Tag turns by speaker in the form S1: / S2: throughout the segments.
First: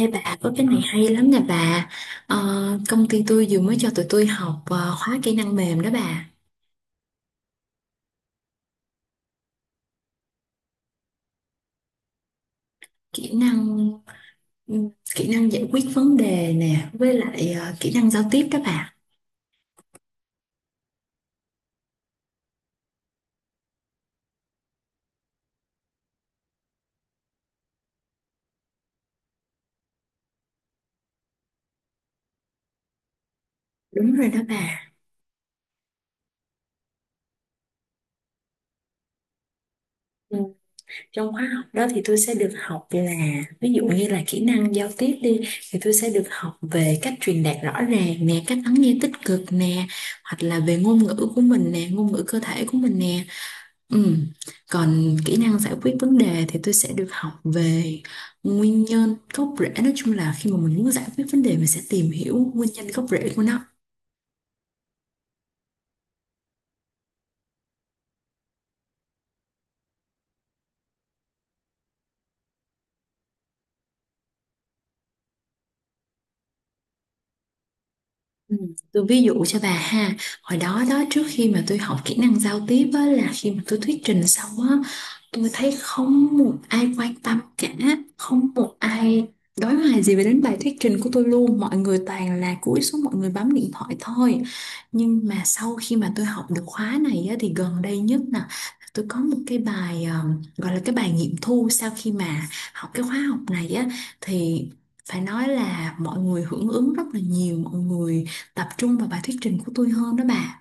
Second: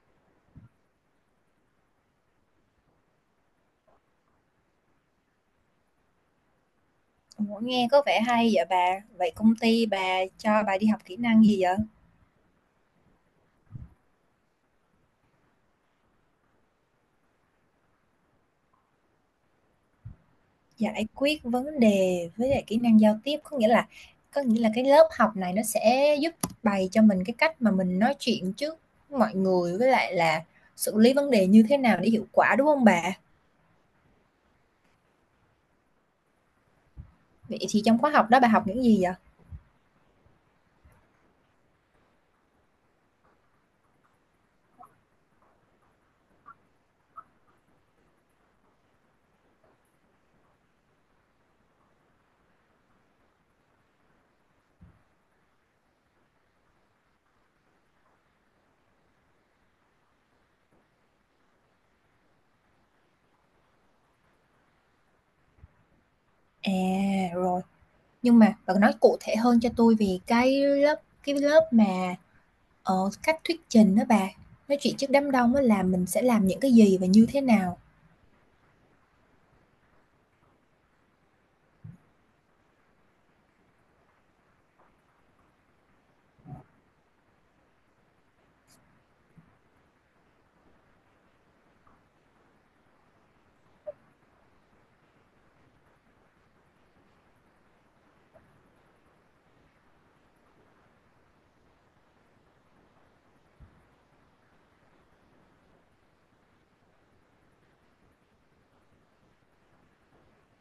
S1: Ê bà, có cái này hay lắm nè bà. Ờ, công ty tôi vừa mới cho tụi tôi học khóa kỹ năng mềm đó bà.
S2: Ủa, nghe có vẻ hay vậy bà. Vậy công ty bà cho bà đi học kỹ năng gì vậy?
S1: Kỹ năng ừm, kỹ năng giải quyết vấn đề nè. Với lại kỹ năng giao tiếp đó bà.
S2: Giải quyết vấn đề với lại kỹ năng giao tiếp có nghĩa là cái lớp học này nó sẽ giúp bày cho mình cái cách mà mình nói chuyện trước mọi người với lại là xử lý vấn đề như thế nào để hiệu quả đúng không bà?
S1: Đúng rồi đó bà.
S2: Vậy thì trong khóa học đó bà học những gì vậy?
S1: Ừ, trong khóa học đó thì tôi sẽ được học là, ví dụ như là kỹ năng giao tiếp đi, thì tôi sẽ được học về cách truyền đạt rõ ràng nè, cách lắng nghe tích cực nè, hoặc là về ngôn ngữ của mình nè, ngôn ngữ cơ thể của mình nè. Ừ. Còn kỹ năng giải quyết vấn đề thì tôi sẽ được học về nguyên nhân gốc rễ. Nói chung là khi mà mình muốn giải quyết vấn đề, mình sẽ tìm hiểu nguyên nhân gốc rễ của nó.
S2: À, rồi. Nhưng mà bạn nói cụ thể hơn cho tôi về cái lớp mà, ờ, cách thuyết trình đó bà, nói chuyện trước đám đông á là mình sẽ làm những cái gì và như thế nào?
S1: Ừ, tôi ví dụ cho bà ha. Hồi đó đó, trước khi mà tôi học kỹ năng giao tiếp á, là khi mà tôi thuyết trình xong á, tôi thấy không một ai quan tâm cả, không một ai đối hoài gì về đến bài thuyết trình của tôi luôn. Mọi người toàn là cúi xuống, mọi người bấm điện thoại thôi. Nhưng mà sau khi mà tôi học được khóa này á, thì gần đây nhất nè, tôi có một cái bài gọi là cái bài nghiệm thu. Sau khi mà học cái khóa học này á, thì phải nói là mọi người hưởng ứng rất là nhiều, mọi người tập trung vào bài thuyết trình của tôi hơn đó bà.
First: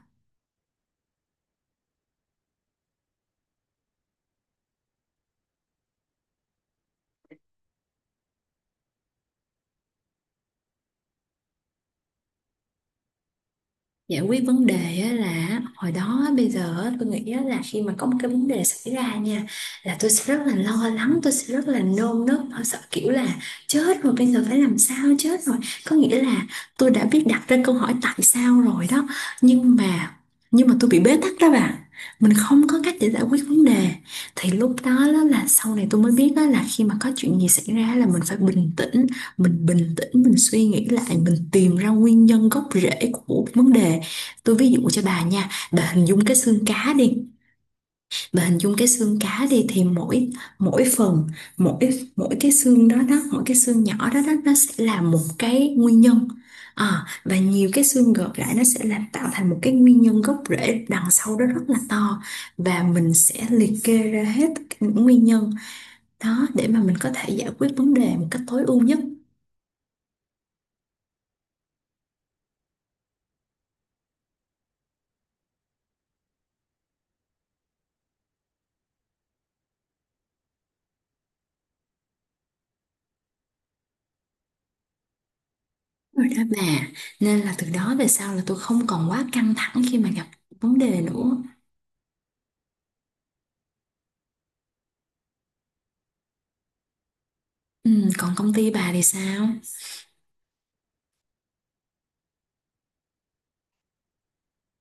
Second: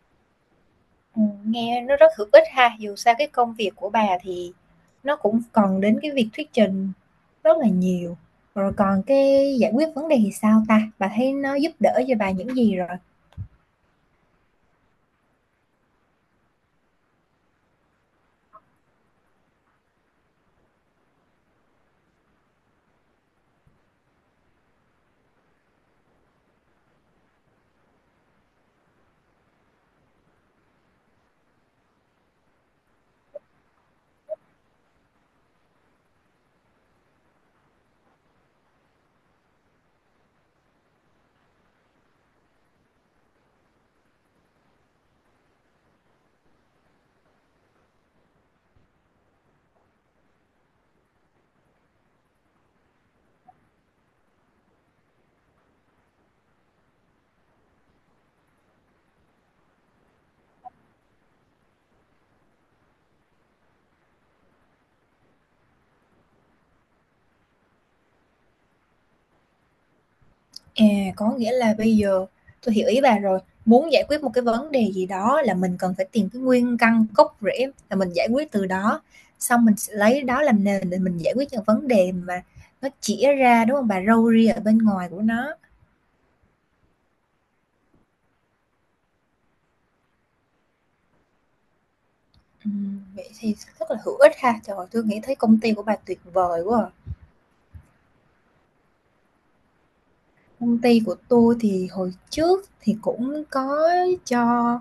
S2: Nghe nó rất hữu ích ha, dù sao cái công việc của bà thì nó cũng cần đến cái việc thuyết trình rất là nhiều. Rồi còn cái giải quyết vấn đề thì sao ta? Bà thấy nó giúp đỡ cho bà những gì rồi?
S1: Giải quyết vấn đề á, là hồi đó bây giờ á, tôi nghĩ á, là khi mà có một cái vấn đề xảy ra nha, là tôi sẽ rất là lo lắng, tôi sẽ rất là nôn nức, tôi sợ kiểu là chết rồi bây giờ phải làm sao, chết rồi, có nghĩa là tôi đã biết đặt ra câu hỏi tại sao rồi đó. Nhưng mà nhưng mà tôi bị bế tắc đó bạn, mình không có cách để giải quyết vấn đề. Thì lúc đó, đó là sau này tôi mới biết, đó là khi mà có chuyện gì xảy ra là mình phải bình tĩnh, mình bình tĩnh, mình suy nghĩ lại, mình tìm ra nguyên nhân gốc rễ của vấn đề. Tôi ví dụ cho bà nha, bà hình dung cái xương cá đi, bà hình dung cái xương cá đi, thì mỗi mỗi phần, mỗi mỗi cái xương đó đó, mỗi cái xương nhỏ đó đó, nó sẽ là một cái nguyên nhân. À, và nhiều cái xương gộp lại nó sẽ làm tạo thành một cái nguyên nhân gốc rễ đằng sau đó rất là to, và mình sẽ liệt kê ra hết tất cả những nguyên nhân đó để mà mình có thể giải quyết vấn đề một cách tối ưu nhất.
S2: À, có nghĩa là bây giờ tôi hiểu ý bà rồi. Muốn giải quyết một cái vấn đề gì đó là mình cần phải tìm cái nguyên căn gốc rễ là mình giải quyết từ đó, xong mình sẽ lấy đó làm nền để mình giải quyết những vấn đề mà nó chĩa ra, đúng không bà? Râu ria ở bên ngoài của nó.
S1: Rồi đó bà, nên là từ đó về sau là tôi không còn quá căng thẳng khi mà gặp vấn đề nữa.
S2: Vậy thì rất là hữu ích ha. Trời ơi, tôi nghĩ thấy công ty của bà tuyệt vời quá à.
S1: Ừ, còn công ty bà thì sao?
S2: Công ty của tôi thì hồi trước thì cũng có cho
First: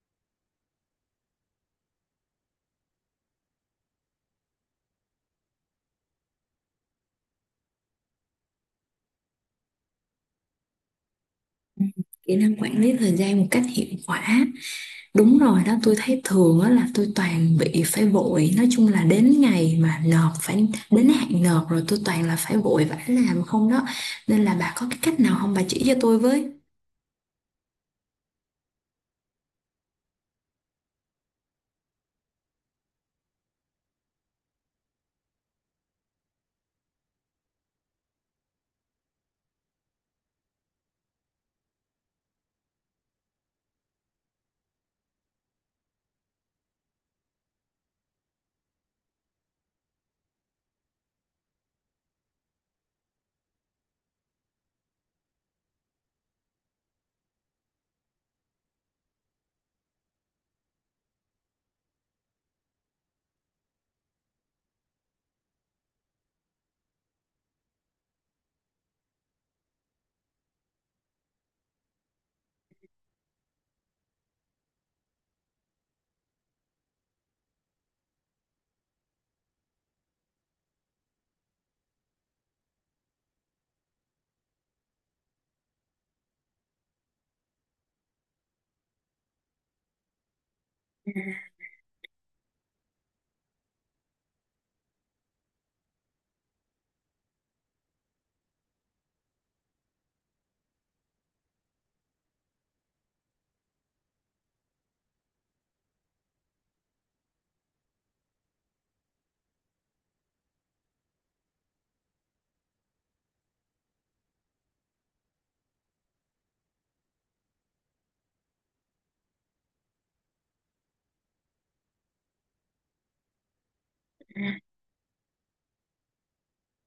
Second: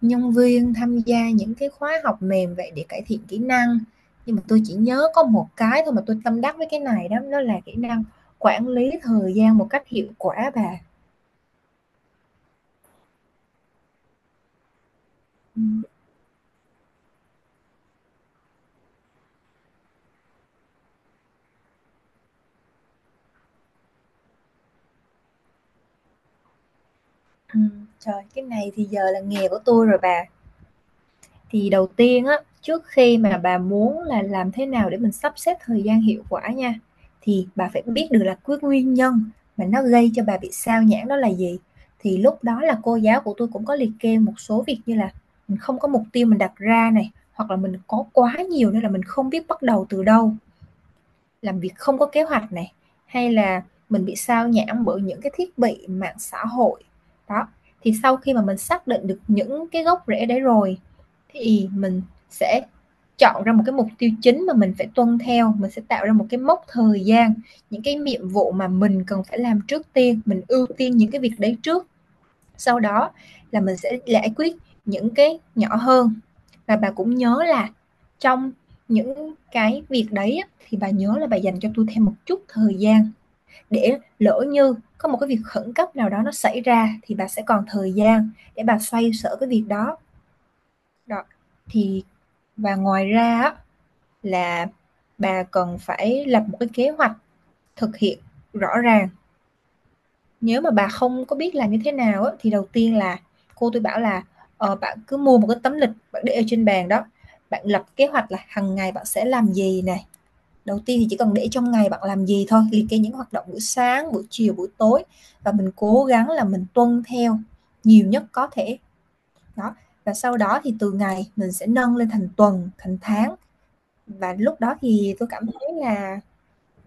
S2: nhân viên tham gia những cái khóa học mềm vậy để cải thiện kỹ năng, nhưng mà tôi chỉ nhớ có một cái thôi mà tôi tâm đắc với cái này đó đó là kỹ năng quản lý thời gian một cách hiệu quả bà.
S1: Ừ. Kỹ năng quản lý thời gian một cách hiệu quả. Đúng rồi
S2: Ừ,
S1: đó, tôi thấy thường á là tôi toàn bị phải vội. Nói chung là đến ngày mà nộp, phải đến hạn nộp rồi tôi toàn là phải vội vã làm không đó. Nên là bà có cái cách nào không, bà chỉ cho tôi với?
S2: ừ, trời cái này thì giờ là nghề của tôi rồi bà. Thì đầu tiên á, trước khi mà bà muốn là làm thế nào để mình sắp xếp thời gian hiệu quả nha, thì bà phải biết được là cái nguyên nhân mà nó gây cho bà bị sao nhãng đó là gì. Thì lúc đó là cô giáo của tôi cũng có liệt kê một số việc như là mình không có mục tiêu mình đặt ra này, hoặc là mình có quá nhiều nên là mình không biết bắt đầu từ đâu, làm việc không có kế hoạch này, hay là mình bị sao nhãng bởi những cái thiết bị mạng xã hội đó. Thì sau khi mà mình xác định được những cái gốc rễ đấy rồi thì mình sẽ chọn ra một cái mục tiêu chính mà mình phải tuân theo, mình sẽ tạo ra một cái mốc thời gian, những cái nhiệm vụ mà mình cần phải làm trước tiên mình ưu tiên những cái việc đấy trước, sau đó là mình sẽ giải quyết những cái nhỏ hơn. Và bà cũng nhớ là trong những cái việc đấy thì bà nhớ là bà dành cho tôi thêm một chút thời gian để lỡ như có một cái việc khẩn cấp nào đó nó xảy ra thì bà sẽ còn thời gian để bà xoay sở cái việc đó. Đó. Thì và ngoài ra là bà cần phải lập một cái kế hoạch thực hiện rõ ràng. Nếu mà bà không có biết làm như thế nào á, thì đầu tiên là cô tôi bảo là, bạn cứ mua một cái tấm lịch bạn để ở trên bàn đó, bạn lập kế hoạch là hằng ngày bạn sẽ làm gì này. Đầu tiên thì chỉ cần để trong ngày bạn làm gì thôi, liệt kê những hoạt động buổi sáng, buổi chiều, buổi tối, và mình cố gắng là mình tuân theo nhiều nhất có thể. Đó, và sau đó thì từ ngày mình sẽ nâng lên thành tuần, thành tháng, và lúc đó thì tôi cảm thấy là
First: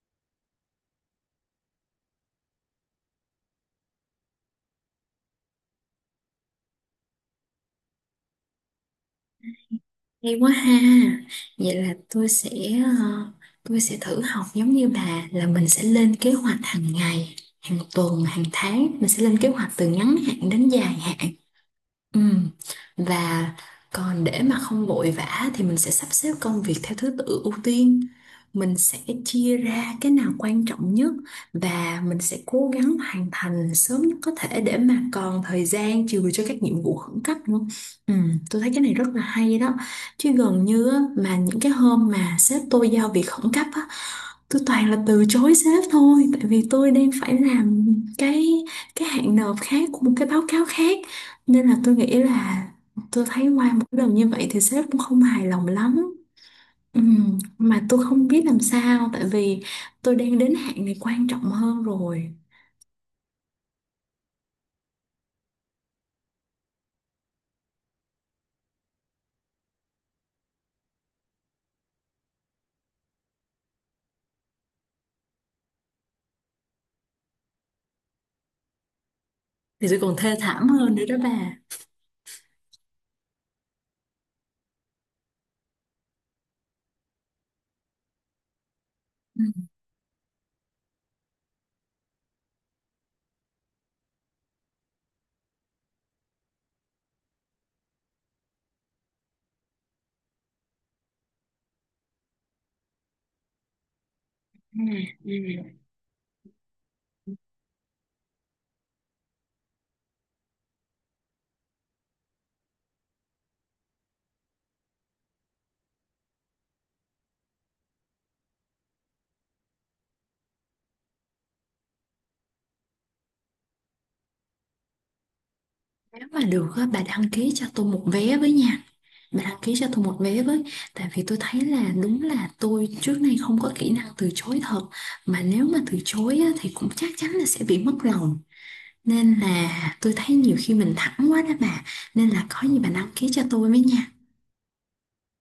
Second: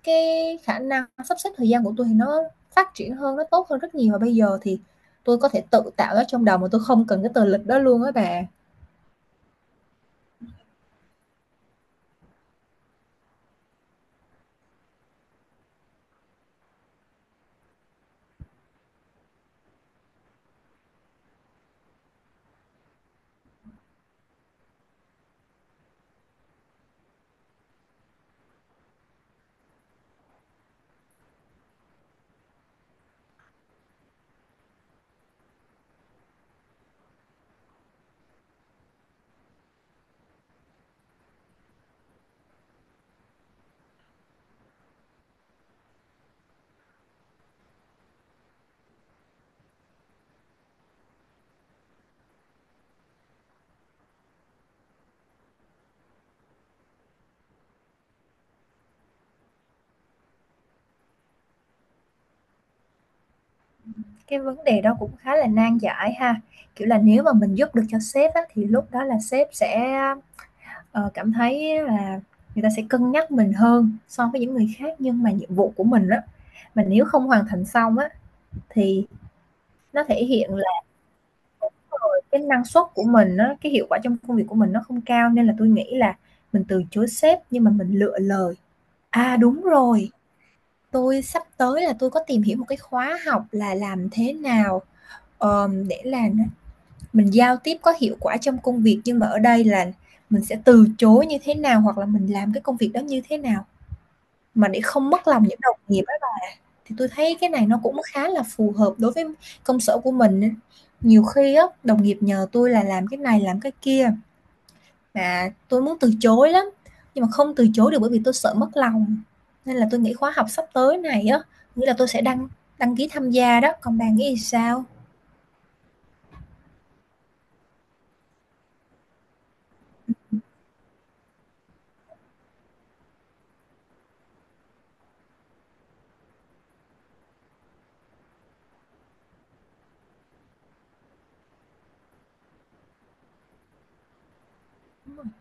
S2: cái khả năng sắp xếp thời gian của tôi thì nó phát triển hơn, nó tốt hơn rất nhiều, và bây giờ thì tôi có thể tự tạo nó trong đầu mà tôi không cần cái tờ lịch đó luôn á bà.
S1: Hay quá ha. Vậy là tôi sẽ ờ, tôi sẽ thử học giống như bà, là mình sẽ lên kế hoạch hàng ngày, hàng tuần, hàng tháng. Mình sẽ lên kế hoạch từ ngắn hạn đến dài hạn. Ừ. Và còn để mà không vội vã thì mình sẽ sắp xếp công việc theo thứ tự ưu tiên. Mình sẽ chia ra cái nào quan trọng nhất, và mình sẽ cố gắng hoàn thành sớm nhất có thể để mà còn thời gian chừa cho các nhiệm vụ khẩn cấp nữa. Ừ, tôi thấy cái này rất là hay đó. Chứ gần như á, mà những cái hôm mà sếp tôi giao việc khẩn cấp á, tôi toàn là từ chối sếp thôi, tại vì tôi đang phải làm cái cái hạn nộp khác của một cái báo cáo khác, nên là tôi nghĩ là tôi thấy qua một cái lần như vậy thì sếp cũng không hài lòng lắm. Mà tôi không biết làm sao, tại vì tôi đang đến hạn này quan trọng hơn rồi.
S2: Cái vấn đề đó cũng khá là nan giải ha. Kiểu là nếu mà mình giúp được cho sếp á, thì lúc đó là sếp sẽ cảm thấy là người ta sẽ cân nhắc mình hơn so với những người khác, nhưng mà nhiệm vụ của mình á, mà nếu không hoàn thành xong á thì
S1: Thì tôi
S2: nó
S1: còn
S2: thể
S1: thê
S2: hiện
S1: thảm hơn nữa đó bà.
S2: rồi cái năng suất của mình á, cái hiệu quả trong công việc của mình nó không cao, nên là tôi nghĩ là mình từ chối sếp nhưng mà mình lựa lời. À,
S1: Ừ.
S2: đúng rồi, tôi sắp tới là tôi có tìm hiểu một cái khóa học là làm thế nào, để là mình giao tiếp có hiệu quả trong công việc, nhưng mà ở đây là mình sẽ từ chối như thế nào hoặc là mình làm cái công việc đó như thế nào mà
S1: Ừ,
S2: để không mất
S1: ừ.
S2: lòng những đồng nghiệp á. Thì tôi thấy cái này nó cũng khá là phù hợp đối với công sở của mình á. Nhiều khi á, đồng nghiệp nhờ tôi là làm cái này làm cái kia. Và tôi muốn từ chối lắm, nhưng mà không từ chối được bởi vì tôi sợ mất lòng. Nên là tôi nghĩ khóa học sắp tới này á, nghĩa là tôi sẽ đăng đăng ký tham gia đó, còn bạn nghĩ sao?
S1: Nếu mà được á, bà đăng ký cho tôi một vé với nha. Bà đăng ký cho tôi một vé với. Tại vì tôi thấy là đúng là tôi trước nay không có kỹ năng từ chối thật. Mà nếu mà từ chối á, thì cũng chắc chắn là sẽ bị mất lòng. Nên là tôi thấy nhiều khi mình thẳng quá đó bà. Nên là có gì bà đăng ký cho tôi với nha.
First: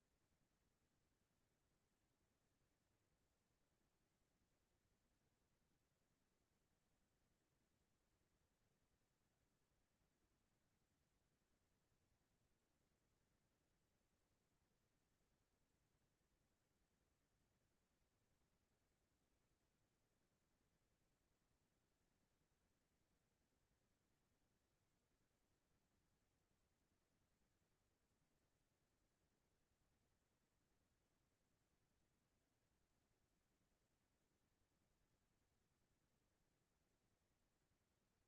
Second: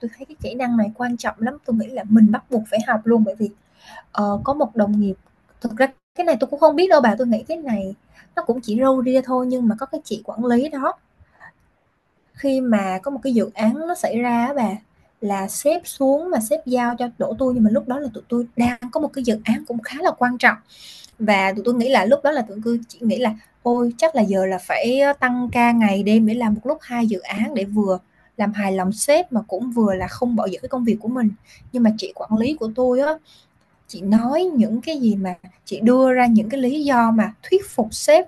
S2: Tôi thấy cái kỹ năng này quan trọng lắm, tôi nghĩ là mình bắt buộc phải học luôn bởi vì có một đồng nghiệp, thực ra cái này tôi cũng không biết đâu bà, tôi nghĩ cái này nó cũng chỉ râu ria thôi, nhưng mà có cái chị quản lý đó, khi mà có một cái dự án nó xảy ra á bà, là sếp xuống mà sếp giao cho đổ tôi, nhưng mà lúc đó là tụi tôi đang có một cái dự án cũng khá là quan trọng. Và tụi tui nghĩ là lúc đó là tụi tui chỉ nghĩ là "Ôi, chắc là giờ là phải tăng ca ngày đêm để làm một lúc 2 dự án để vừa làm hài lòng sếp mà cũng vừa là không bỏ dở cái công việc của mình." Nhưng mà chị quản lý của tôi á, chị nói những cái gì mà chị đưa ra những cái lý do mà thuyết phục sếp,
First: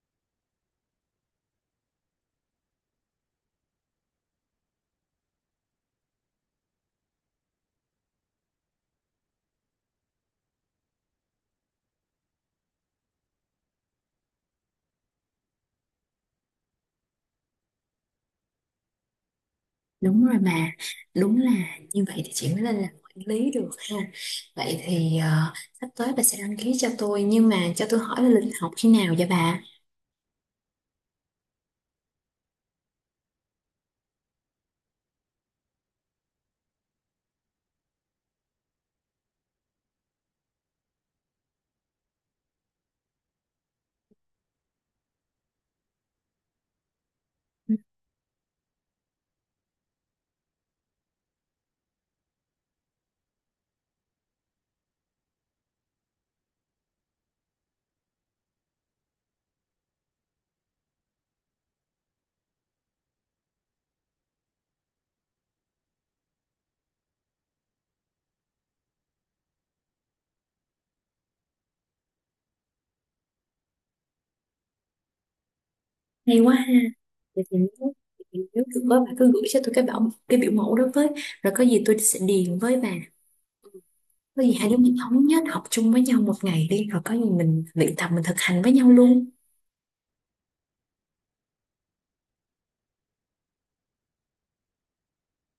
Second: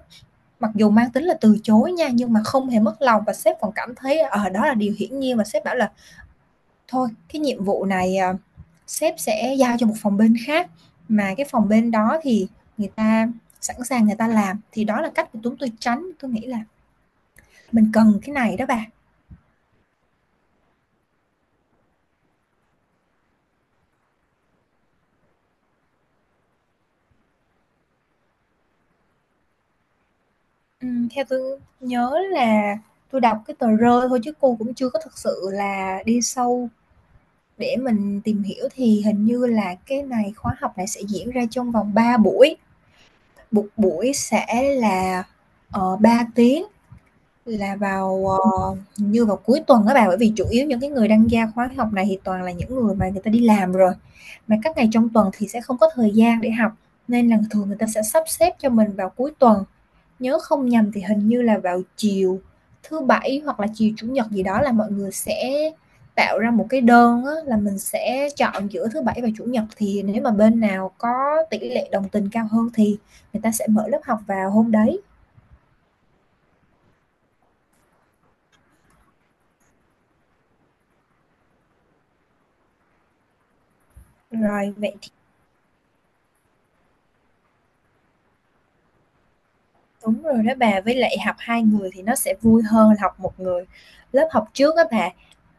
S2: mặc dù mang tính là từ chối nha, nhưng mà không hề mất lòng, và sếp còn cảm thấy ở đó là điều hiển nhiên, và sếp bảo là thôi cái nhiệm vụ này à, sếp sẽ giao cho một phòng bên khác, mà cái phòng bên đó thì người ta sẵn sàng người ta làm. Thì đó là cách của chúng tôi tránh, tôi nghĩ là mình cần cái này đó bà.
S1: Đúng rồi bà. Đúng là như vậy thì chị mới lên làm quản lý được ha. Vậy thì sắp tới bà sẽ đăng ký cho tôi. Nhưng mà cho tôi hỏi là lịch học khi nào vậy bà?
S2: Ừ, theo tôi nhớ là tôi đọc cái tờ rơi thôi chứ cô cũng chưa có thực sự là đi sâu để mình tìm hiểu, thì hình như là cái này khóa học này sẽ diễn ra trong vòng 3 buổi, một buổi sẽ là ba tiếng. Là vào, hình như vào cuối tuần á bạn, bởi vì chủ yếu những cái người đăng gia khóa học này thì toàn là những người mà người ta đi làm rồi, mà các ngày trong tuần thì sẽ không có thời gian để học, nên là thường người ta sẽ sắp xếp cho mình vào cuối tuần. Nhớ không nhầm thì hình như là vào chiều thứ Bảy hoặc là chiều Chủ nhật gì đó là mọi người sẽ tạo ra một cái đơn á, là mình sẽ chọn giữa thứ Bảy và Chủ nhật, thì nếu mà bên nào có tỷ lệ đồng tình cao hơn thì người ta sẽ mở lớp học vào hôm đấy.
S1: Hay quá ha. Vậy thì vậy thì nếu được đó, bà cứ gửi cho tôi cái cái biểu mẫu đó với. Rồi có gì tôi sẽ điền với bà. Có gì hai
S2: Rồi,
S1: đứa
S2: vậy.
S1: mình thống nhất học chung với nhau một ngày đi. Rồi có gì mình luyện tập, mình thực hành với nhau luôn.
S2: Đúng rồi đó bà, với lại học 2 người thì nó sẽ vui hơn học một người. Lớp học trước đó bà,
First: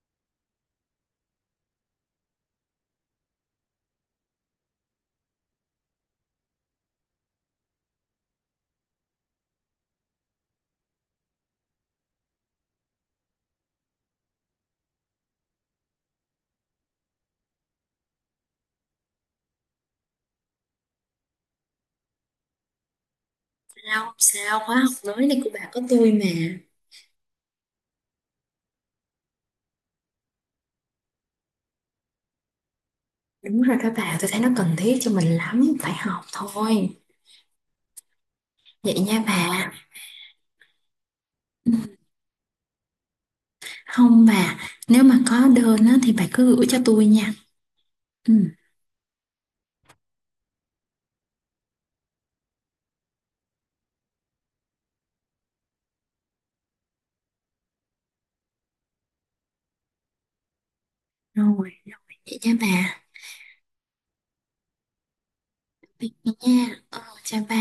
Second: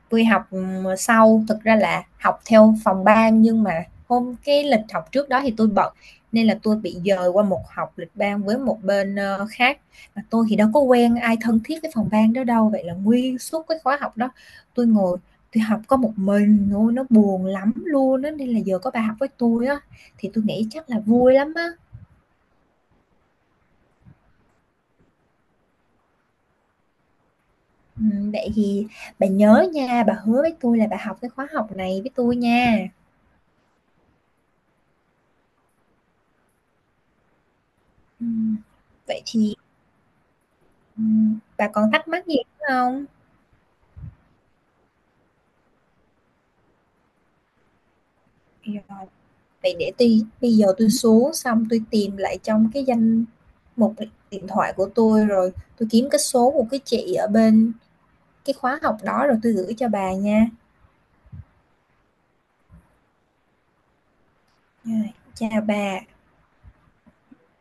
S2: tôi học thực ra là học theo phòng ban, nhưng mà hôm cái lịch học trước đó thì tôi bận nên là tôi bị dời qua một học lịch ban với một bên khác. Mà tôi thì đâu có quen ai thân thiết với phòng ban đó đâu, vậy là nguyên suốt cái khóa học đó tôi ngồi tôi học có một mình thôi, nó buồn lắm luôn á, nên là giờ có bà học với tôi á thì tôi nghĩ chắc là vui lắm á.
S1: Sao, khóa học mới này của bà có tôi mà.
S2: Vậy thì bà nhớ nha, bà hứa với tôi là bà học cái khóa học này với tôi nha.
S1: Đúng rồi các bà, tôi thấy nó cần thiết cho mình lắm, phải học thôi.
S2: Ừm,
S1: Vậy
S2: Vậy
S1: nha
S2: thì
S1: bà.
S2: bà
S1: Ừ.
S2: còn thắc mắc gì nữa không?
S1: Không bà, nếu mà có đơn á, thì bà cứ gửi cho tôi nha. Ừ.
S2: Rồi, vậy để tôi bây giờ tôi xuống xong tôi tìm lại trong cái danh mục điện thoại của tôi rồi tôi kiếm cái số của cái chị ở bên cái khóa học đó rồi tôi gửi cho bà nha.
S1: Rồi, rồi, vậy nha bà.
S2: Rồi, chào bà.
S1: Vậy nha, chào bà.